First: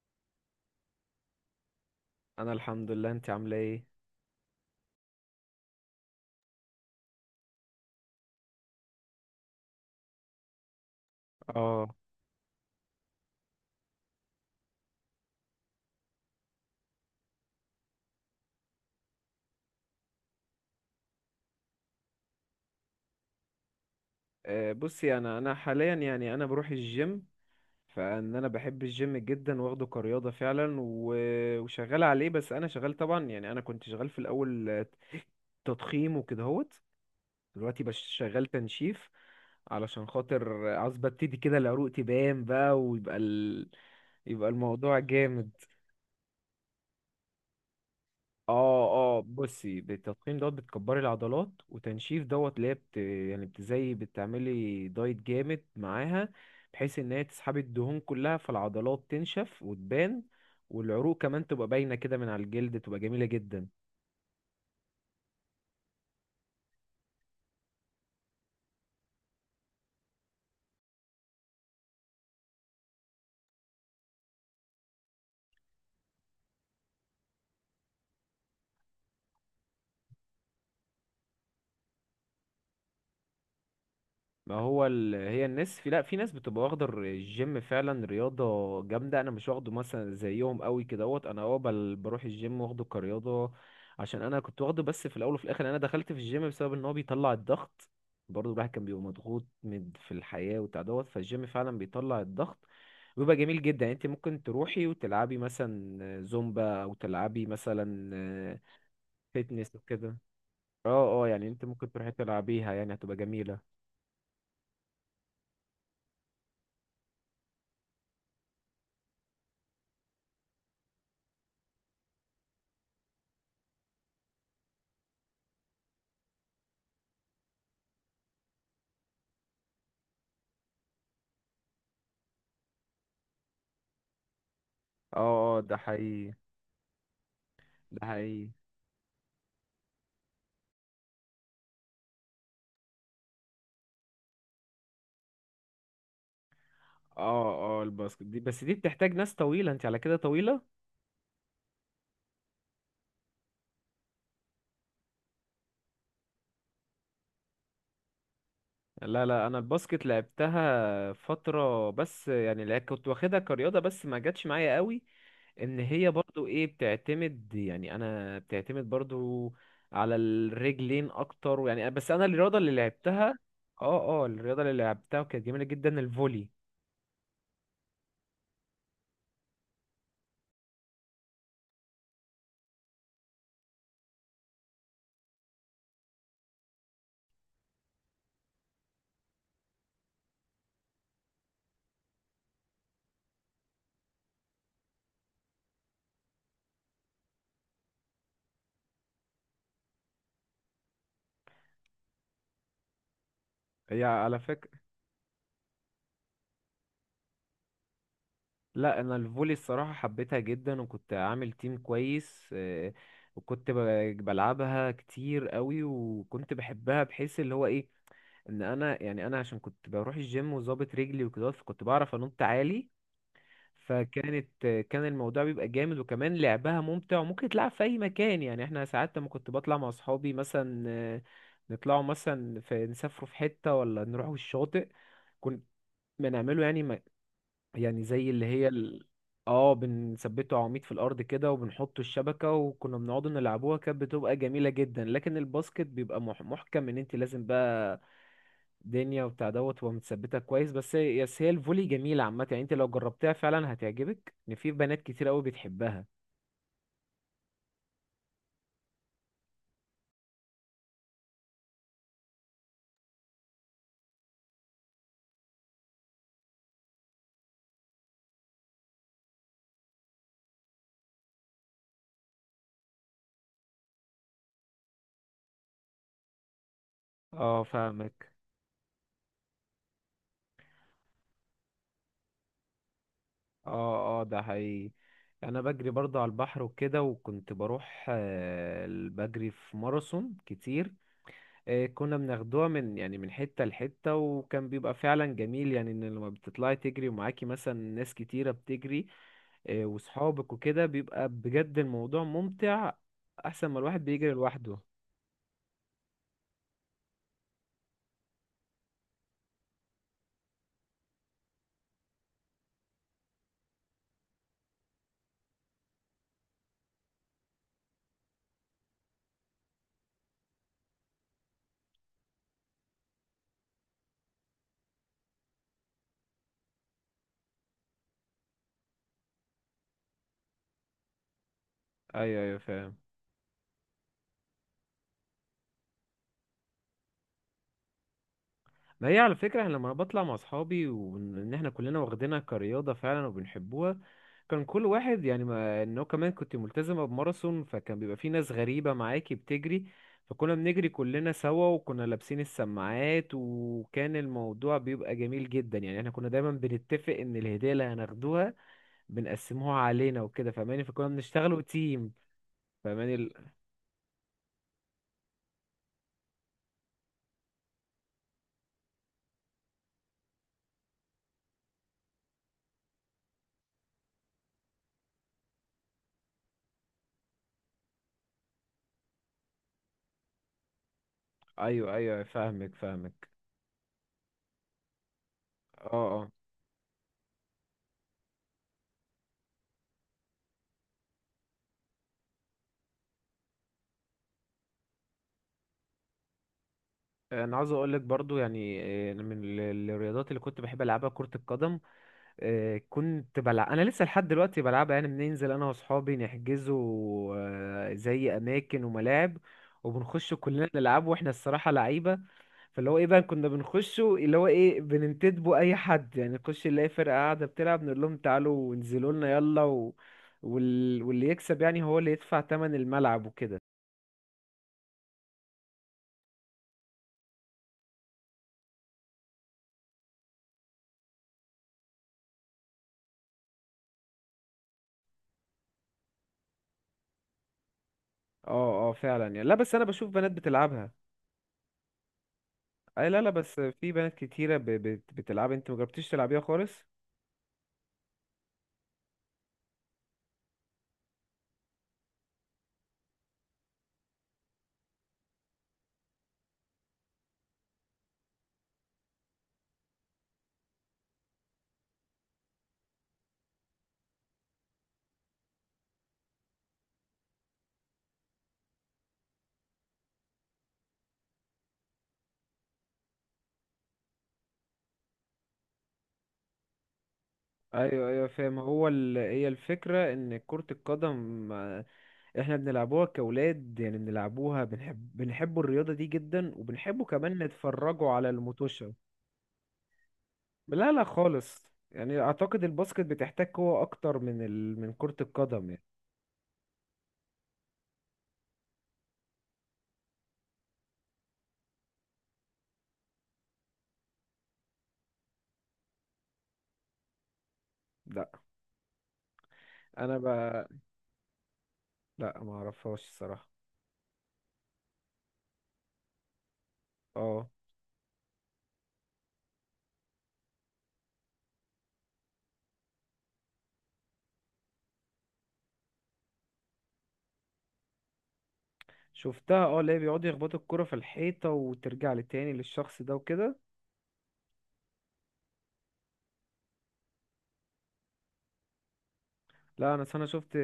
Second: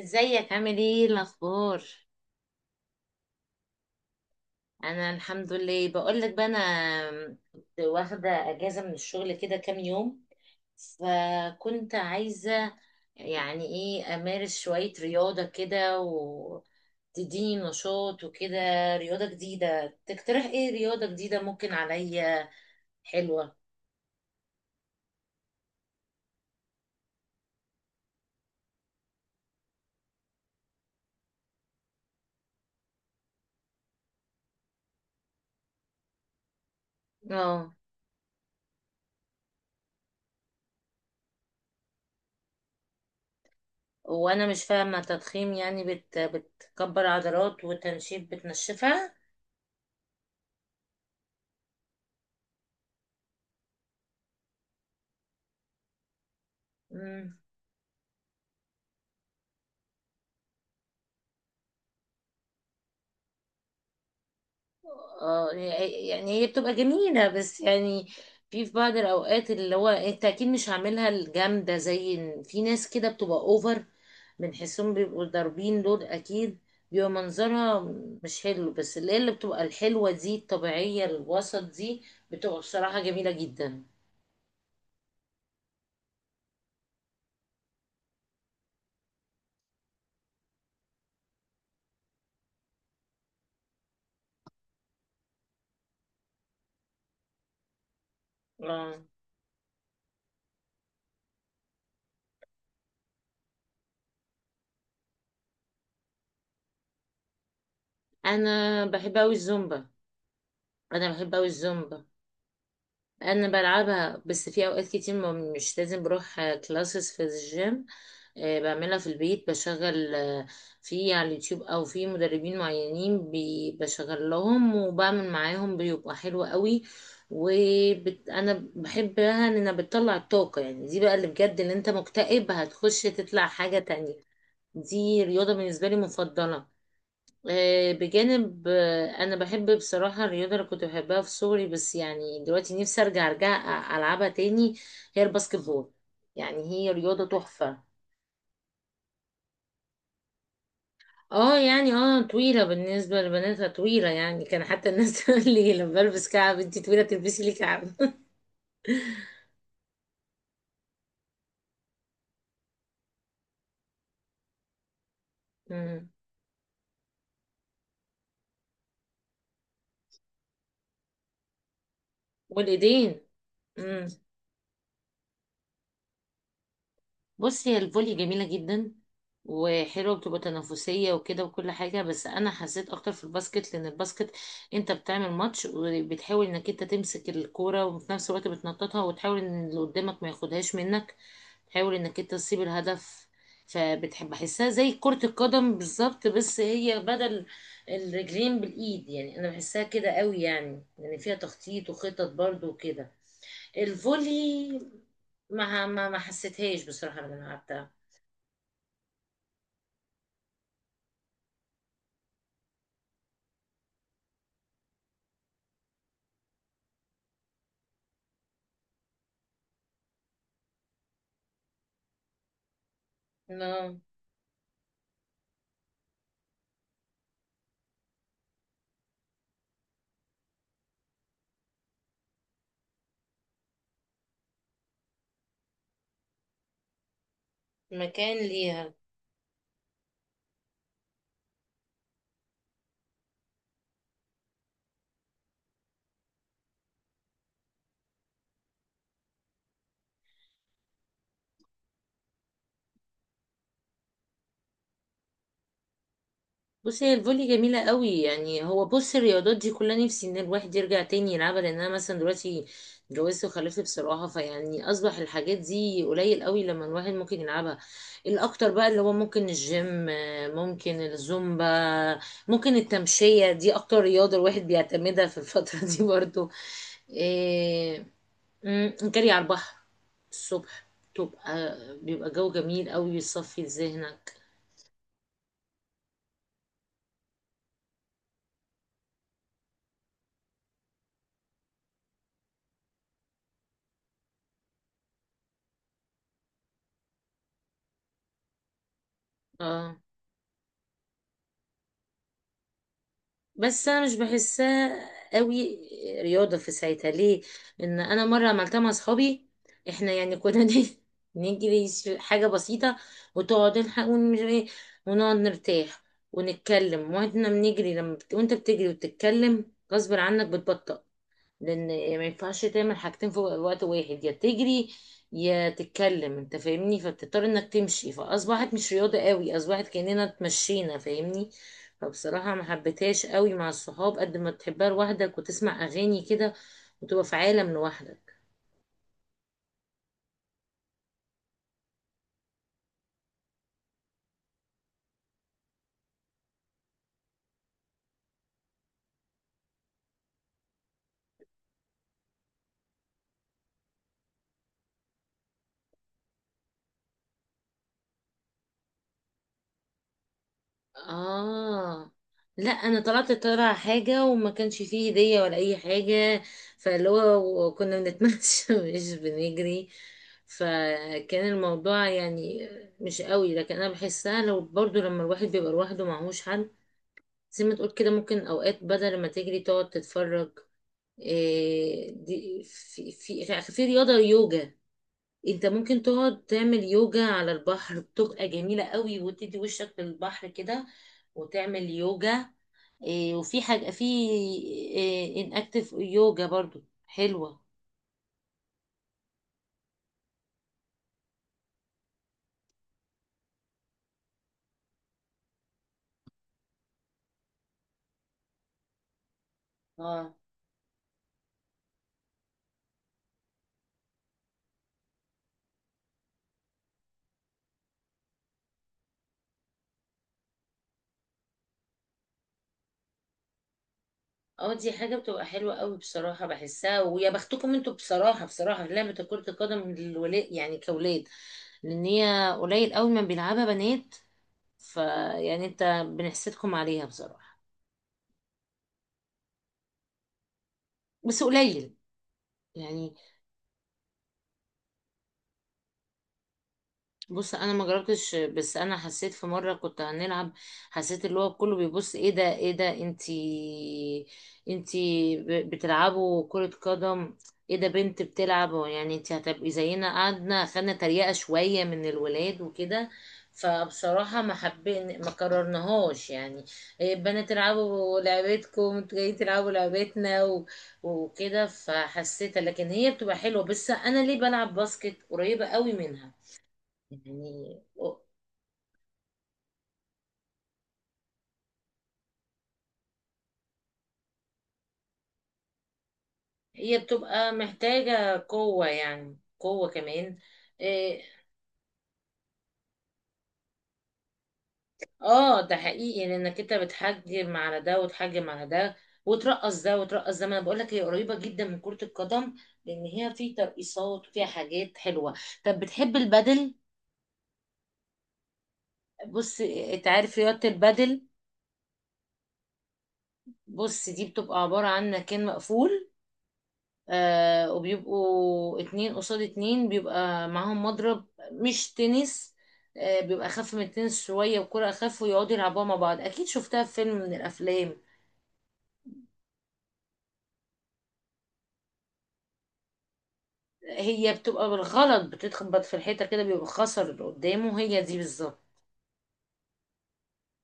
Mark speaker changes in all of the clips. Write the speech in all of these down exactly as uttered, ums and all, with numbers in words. Speaker 1: ازيك عامل ايه الاخبار؟
Speaker 2: انا الحمد لله، انت عامله ايه؟
Speaker 1: انا الحمد لله. بقول لك بقى، انا كنت واخده اجازه من الشغل كده كام يوم،
Speaker 2: اه.
Speaker 1: فكنت عايزه يعني ايه امارس شويه رياضه كده وتديني نشاط وكده. رياضه جديده، تقترح ايه رياضه جديده ممكن عليا حلوه.
Speaker 2: آه، بصي، انا انا حاليا يعني انا بروح الجيم، فان انا بحب الجيم جدا واخده كرياضه فعلا، و- وشغال عليه. بس انا شغال طبعا، يعني انا كنت شغال في الاول آه، تضخيم وكده هوت.
Speaker 1: اه.
Speaker 2: دلوقتي بش شغال تنشيف، علشان خاطر عاوز ببتدي كده العروق تبان بقى ويبقى ال...
Speaker 1: وانا
Speaker 2: يبقى
Speaker 1: مش
Speaker 2: الموضوع
Speaker 1: فاهمه
Speaker 2: جامد.
Speaker 1: تضخيم يعني بت... بتكبر عضلات، وتنشيف بتنشفها.
Speaker 2: اه اه، بصي، بالتضخيم دوت بتكبري العضلات، وتنشيف دوت اللي هي بت... يعني بتزي بتعملي دايت جامد معاها، بحيث ان هي تسحبي الدهون كلها فالعضلات تنشف وتبان، والعروق كمان تبقى باينة كده من على الجلد، تبقى جميلة جدا.
Speaker 1: اه يعني هي بتبقى جميلة بس يعني في في بعض الأوقات اللي هو انت أكيد مش هعملها الجامدة، زي إن في ناس كده بتبقى أوفر، بنحسهم بيبقوا ضاربين دول أكيد. بيبقى منظرها مش حلو، بس اللي هي اللي بتبقى الحلوة دي الطبيعية الوسط دي بتبقى بصراحة جميلة جدا.
Speaker 2: ما هو ال... هي الناس في، لا، في ناس بتبقى واخدة الجيم فعلا رياضة جامدة، انا مش واخده مثلا زيهم قوي كدهوت. انا اه بل- بروح الجيم واخده كرياضة، عشان انا كنت واخده بس في الاول وفي الاخر. انا دخلت في الجيم بسبب ان هو بيطلع الضغط، برضه الواحد كان
Speaker 1: اه.
Speaker 2: بيبقى مضغوط من في الحياة وبتاع دوت. فالجيم فعلا بيطلع الضغط وبيبقى جميل جدا. يعني انت ممكن تروحي وتلعبي مثلا زومبا، او تلعبي مثلا
Speaker 1: أنا بحب أوي
Speaker 2: فيتنس
Speaker 1: الزومبا.
Speaker 2: وكده.
Speaker 1: أنا
Speaker 2: اه اه،
Speaker 1: بحب أوي
Speaker 2: يعني انت ممكن
Speaker 1: الزومبا،
Speaker 2: تروحي تلعبيها، يعني هتبقى
Speaker 1: انا
Speaker 2: جميلة.
Speaker 1: بلعبها بس في اوقات كتير ما مش لازم بروح كلاسز في الجيم. آه، بعملها في البيت، بشغل آه، في على اليوتيوب او في مدربين معينين، بي- بشغل لهم وبعمل معاهم بيبقى حلو قوي. وانا بحبها ان انا بتطلع الطاقة يعني دي بقى اللي بجد اللي انت مكتئب هتخش تطلع حاجة تانية. دي رياضة
Speaker 2: اه اه ده
Speaker 1: بالنسبة لي
Speaker 2: حقيقي.
Speaker 1: مفضلة. آه،
Speaker 2: ده حقيقي.
Speaker 1: بجانب آه، انا بحب بصراحه الرياضه اللي كنت بحبها في صغري، بس يعني دلوقتي نفسي ارجع ارجع أ- العبها تاني. هي الباسكت بول، يعني هي رياضه
Speaker 2: اه
Speaker 1: تحفه.
Speaker 2: اه، الباسكت دي، بس دي بتحتاج ناس طويلة، انت على كده طويلة.
Speaker 1: اه يعني اه طويله، بالنسبه لبناتها طويله يعني، كان حتى الناس تقول لي لما بلبس كعب: انتي طويله تلبسي لي كعب
Speaker 2: لا لا، انا الباسكت لعبتها فترة بس، يعني لع- كنت واخدها كرياضة بس ما جاتش معايا قوي. ان
Speaker 1: مم.
Speaker 2: هي برضو ايه، بتعتمد، يعني انا بتعتمد برضو على الرجلين اكتر يعني، بس انا الرياضة اللي
Speaker 1: والايدين.
Speaker 2: لعبتها. اه اه، الرياضة اللي لعبتها وكانت جميلة جدا الفولي.
Speaker 1: بصي هي الفولي جميلة جدا وحلوة، بتبقى تنافسية وكده وكل حاجة، بس أنا حسيت أكتر في الباسكت لأن الباسكت أنت بتعمل ماتش وبتحاول إنك أنت تمسك الكورة وفي نفس الوقت بتنططها، وتحاول إن اللي قدامك ما ياخدهاش منك، تحاول إنك أنت تصيب الهدف. فبتحب أحسها زي كرة القدم بالظبط، بس هي بدل الرجلين بالإيد. يعني أنا بحسها كده قوي، يعني يعني فيها تخطيط وخطط برضو وكده.
Speaker 2: هي على فكرة،
Speaker 1: الفولي ما ما ما حسيتهاش بصراحة لما أنا لعبتها.
Speaker 2: لا، انا الفولي الصراحه حبيتها جدا، وكنت عامل تيم كويس، آه، وكنت ب- بلعبها كتير قوي، وكنت بحبها، بحيث اللي هو ايه ان انا، يعني انا عشان كنت بروح الجيم وظابط رجلي وكده، فكنت بعرف انط عالي.
Speaker 1: لا،
Speaker 2: فكانت آه، كان الموضوع بيبقى جامد، وكمان لعبها ممتع، وممكن تلعب في اي مكان. يعني احنا ساعات لما كنت بطلع مع اصحابي مثلا، آه، نطلعوا مثلا في، نسافروا في حته ولا نروحوا الشاطئ، كنا بنعمله يعني، يعني زي
Speaker 1: مكان
Speaker 2: اللي هي
Speaker 1: ليها.
Speaker 2: ال... اه، بنثبته عواميد في الارض كده، وبنحط الشبكه، وكنا بنقعد نلعبوها، كانت بتبقى جميله جدا. لكن الباسكت بيبقى مح... محكم، ان انت لازم بقى دنيا وبتاع دوت تبقى متثبته كويس. بس هي بس هي الفولي جميله عامه، يعني انت لو جربتها فعلا هتعجبك، ان في بنات كتير قوي بتحبها.
Speaker 1: بصي هي الفولي جميلة قوي، يعني هو بص الرياضات دي كلها نفسي ان الواحد يرجع تاني يلعبها، لان انا مثلا دلوقتي اتجوزت وخلفت بصراحة، فيعني اصبح الحاجات دي قليل قوي لما الواحد ممكن يلعبها. الاكتر بقى اللي هو ممكن الجيم، ممكن الزومبا، ممكن التمشية، دي اكتر رياضة الواحد بيعتمدها في الفترة دي برضو.
Speaker 2: اه
Speaker 1: إيه،
Speaker 2: فاهمك.
Speaker 1: مم، جري على البحر الصبح تبقى بيبقى جو جميل قوي، بيصفي
Speaker 2: اه اه
Speaker 1: ذهنك.
Speaker 2: ده حقيقي. انا بجري برضه على البحر وكده، وكنت بروح آه، بجري في ماراثون كتير. آه، كنا بناخدوها من، يعني من حتة لحتة، وكان بيبقى فعلا جميل. يعني ان لما بتطلعي تجري ومعاكي مثلا ناس كتيرة بتجري، آه،
Speaker 1: اه
Speaker 2: وصحابك وكده، بيبقى بجد الموضوع ممتع، احسن ما
Speaker 1: بس انا
Speaker 2: الواحد
Speaker 1: مش
Speaker 2: بيجري لوحده.
Speaker 1: بحسها قوي رياضه في ساعتها، ليه؟ ان انا مره عملتها مع اصحابي، احنا يعني كنا نيجي نجري ش- حاجه بسيطه، وتقعد نلحق ون- مش إيه، ونقعد نرتاح ونتكلم واحنا بنجري، لما بت... وانت بتجري وتتكلم غصب عنك بتبطأ، لان ما ينفعش تعمل حاجتين في وقت واحد، يا تجري يا تتكلم، انت فاهمني. فبتضطر انك تمشي، فاصبحت مش رياضة قوي، اصبحت كاننا اتمشينا، فاهمني.
Speaker 2: ايوه
Speaker 1: فبصراحة
Speaker 2: ايوه
Speaker 1: ما
Speaker 2: فاهم.
Speaker 1: حبيتهاش قوي مع الصحاب قد ما تحبها لوحدك وتسمع اغاني كده وتبقى في عالم لوحدك.
Speaker 2: ما هي على فكرة، أنا لما انا بطلع مع اصحابي، وان إن احنا كلنا واخدينها كرياضة فعلا وبنحبوها، كان كل واحد يعني، ما انه كمان كنت ملتزمة بماراثون، فكان بيبقى في ناس غريبة معاكي بتجري، فكنا بنجري كلنا سوا، وكنا لابسين السماعات، وكان الموضوع بيبقى جميل جدا. يعني احنا كنا دايما بنتفق ان الهدية اللي هناخدوها بنقسموها علينا وكده، فاهماني؟ فكنا بنشتغلوا
Speaker 1: اه
Speaker 2: تيم.
Speaker 1: لا انا
Speaker 2: فاهماني
Speaker 1: طلعت
Speaker 2: ال...
Speaker 1: طالعه حاجه وما كانش فيه هديه ولا اي حاجه، فاللي هو كنا بنتمشى مش بنجري، فكان الموضوع يعني مش قوي. لكن انا بحسها لو برضو لما الواحد بيبقى لوحده معهوش حد، زي ما تقول كده ممكن اوقات بدل ما تجري تقعد تتفرج.
Speaker 2: ايوه
Speaker 1: إيه
Speaker 2: ايوه
Speaker 1: دي
Speaker 2: فاهمك
Speaker 1: في
Speaker 2: فاهمك.
Speaker 1: في في رياضه يوجا، انت
Speaker 2: اه
Speaker 1: ممكن
Speaker 2: اه،
Speaker 1: تقعد تعمل يوجا على البحر، بتبقى جميلة قوي، وتدي وشك للبحر كده وتعمل يوجا. إيه وفي حاجة في إيه ان اكتف يوجا برضو
Speaker 2: انا
Speaker 1: حلوة.
Speaker 2: عاوز اقول لك برضو يعني آه، من ال- الرياضات اللي كنت بحب العبها كرة القدم. آه، كنت بلعب، انا لسه لحد دلوقتي بلعبها، يعني بننزل انا واصحابي نحجزوا آه، زي اماكن وملاعب،
Speaker 1: اه
Speaker 2: وبنخش كلنا نلعب، واحنا الصراحه لعيبه. فاللي هو ايه بقى، كنا بنخشه اللي هو ايه، بننتدبوا اي حد، يعني نخش نلاقي فرقه قاعده بتلعب نقول لهم تعالوا وانزلوا لنا يلا، و... وال... واللي يكسب يعني هو اللي يدفع تمن الملعب وكده.
Speaker 1: اه، دي حاجة بتبقى حلوة قوي بصراحة، بحسها ويا بختكم انتوا بصراحة، بصراحة في لعبة كرة القدم للولاد يعني كأولاد، لان هي قليل قوي ما بيلعبها بنات، فيعني انت بنحسدكم عليها بصراحة.
Speaker 2: اه اه فعلا، يعني لا، بس انا بشوف بنات بتلعبها.
Speaker 1: بس قليل
Speaker 2: اي
Speaker 1: يعني.
Speaker 2: لا لا، بس في بنات كتيره ب... بت... بتلعبها، انت مجربتيش تلعبيها خالص؟
Speaker 1: بص انا ما جربتش، بس انا حسيت في مره كنت هنلعب، حسيت اللي هو كله بيبص: ايه ده ايه ده انتي، انتي ب- بتلعبوا كره قدم؟ ايه ده بنت بتلعب؟ هو يعني انتي هتبقي زينا؟ قعدنا خدنا تريقه شويه من الولاد وكده، فبصراحه ما حبين ما قررناهاش يعني، إيه بنات تلعبوا لعبتكم، انتوا جايين تلعبوا لعبتنا و... وكده، فحسيتها. لكن هي بتبقى حلوه، بس انا ليه بلعب باسكت؟ قريبه قوي منها يعني،
Speaker 2: ايوه ايوه فاهم. هو ال... هي الفكره ان كره القدم، آه، احنا بنلعبوها كاولاد، يعني بنلعبوها، بنحب بنحبوا الرياضه دي جدا،
Speaker 1: هي
Speaker 2: وبنحبوا كمان
Speaker 1: بتبقى
Speaker 2: نتفرجوا على
Speaker 1: محتاجة قوة،
Speaker 2: المتوشه.
Speaker 1: يعني قوة كمان.
Speaker 2: لا لا
Speaker 1: إيه،
Speaker 2: خالص، يعني اعتقد الباسكت بتحتاج قوه اكتر من ال... من كره
Speaker 1: اه
Speaker 2: القدم
Speaker 1: ده
Speaker 2: يعني.
Speaker 1: حقيقي، لانك انت بتحجم على ده وتحجم على ده، وترقص ده وترقص ده، ما انا بقول لك هي قريبة جدا من كرة القدم، لان هي في ترقيصات وفيها حاجات حلوة. طب بتحب البدل؟
Speaker 2: لا
Speaker 1: بص إيه، انت
Speaker 2: انا ب...
Speaker 1: عارف رياضة البدل؟
Speaker 2: لا ما اعرفهاش الصراحه.
Speaker 1: بص دي بتبقى عبارة عن مكان مقفول،
Speaker 2: اه
Speaker 1: آه وبيبقوا اتنين قصاد اتنين بيبقى معاهم مضرب مش تنس، آه بيبقى أخف من التنس شوية، وكرة أخف، ويقعدوا يلعبوها مع بعض، أكيد شفتها في فيلم من الأفلام.
Speaker 2: شفتها، اه، اللي هي بيقعدوا يخبطوا الكره في الحيطه وترجع لتاني للشخص ده وكده.
Speaker 1: هي بتبقى بالغلط بتتخبط في الحيطة كده بيبقى خسر اللي قدامه، هي دي بالظبط.
Speaker 2: لا، انا انا شفت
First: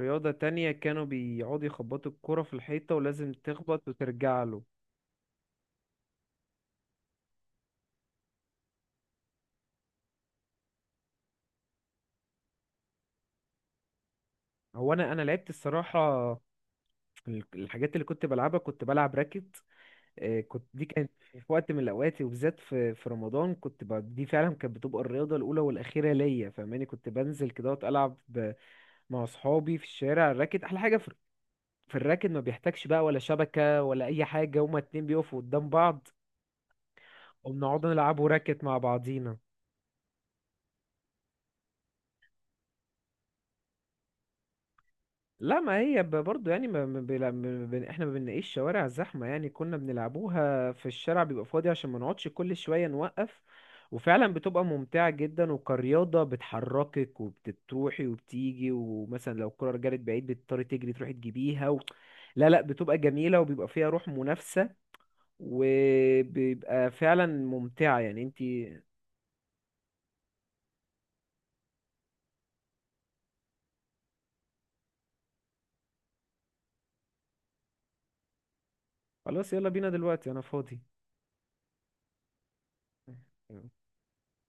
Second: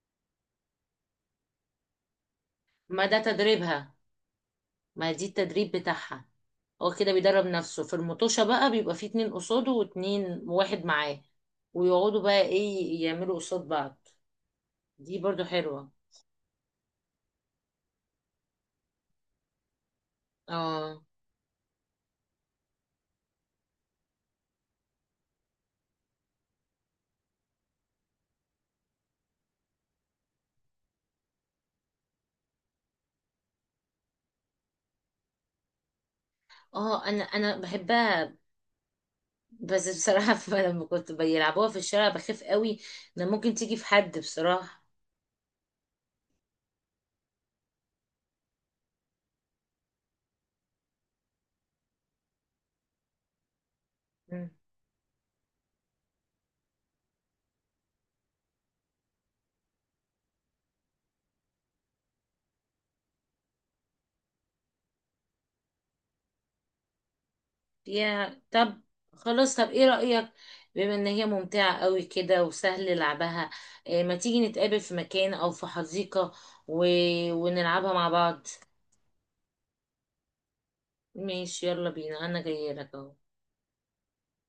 Speaker 2: رياضة تانية كانوا بيقعدوا يخبطوا الكرة في الحيطة،
Speaker 1: ما ده
Speaker 2: ولازم تخبط
Speaker 1: تدريبها،
Speaker 2: وترجع له.
Speaker 1: ما دي التدريب بتاعها، هو كده بيدرب نفسه في المطوشة بقى بيبقى فيه اتنين قصاده واتنين، واحد معاه ويقعدوا بقى ايه يعملوا قصاد بعض.
Speaker 2: هو انا
Speaker 1: دي
Speaker 2: انا
Speaker 1: برضو
Speaker 2: لعبت
Speaker 1: حلوة.
Speaker 2: الصراحة، ال- الحاجات اللي كنت بلعبها، كنت بلعب راكت. آه، كنت، دي
Speaker 1: اه
Speaker 2: كانت في وقت من الاوقات، وبالذات في في رمضان، كنت ب... دي فعلا كانت بتبقى الرياضة الاولى والاخيرة ليا، فاهماني؟ كنت بنزل كده وأقعد العب ب... مع اصحابي في الشارع الراكت. احلى حاجة في، في الراكت ما بيحتاجش بقى ولا شبكة ولا اي حاجة، هما اتنين بيقفوا قدام بعض
Speaker 1: اه انا انا
Speaker 2: وبنقعد نلعبوا
Speaker 1: بحبها.
Speaker 2: راكت مع بعضينا.
Speaker 1: بس بصراحة لما كنت بيلعبوها في الشارع بخاف قوي ان ممكن تيجي في حد بصراحة.
Speaker 2: لا، ما هي ب- برضو يعني، ما ما بيلا- ما بن- احنا ما بنلاقيش شوارع زحمة، يعني كنا بنلعبوها في الشارع بيبقى فاضي، عشان ما نقعدش كل شوية نوقف. وفعلا
Speaker 1: مم.
Speaker 2: بتبقى ممتعة جدا، وكرياضة بتحركك وبتروحي وبتيجي، ومثلا لو الكرة رجعت بعيد بتضطري تجري تروحي تجيبيها. و... لا لا، بتبقى جميلة، وبيبقى فيها روح منافسة، وبيبقى فعلا ممتعة يعني
Speaker 1: فيها طب،
Speaker 2: انتي.
Speaker 1: خلاص طب ايه رأيك، بما ان هي ممتعة قوي كده وسهل لعبها، إيه ما تيجي نتقابل في مكان او في حديقة و... ونلعبها مع بعض.
Speaker 2: خلاص يلا بينا دلوقتي، انا فاضي.
Speaker 1: ماشي، يلا بينا، انا جاية لك اهو.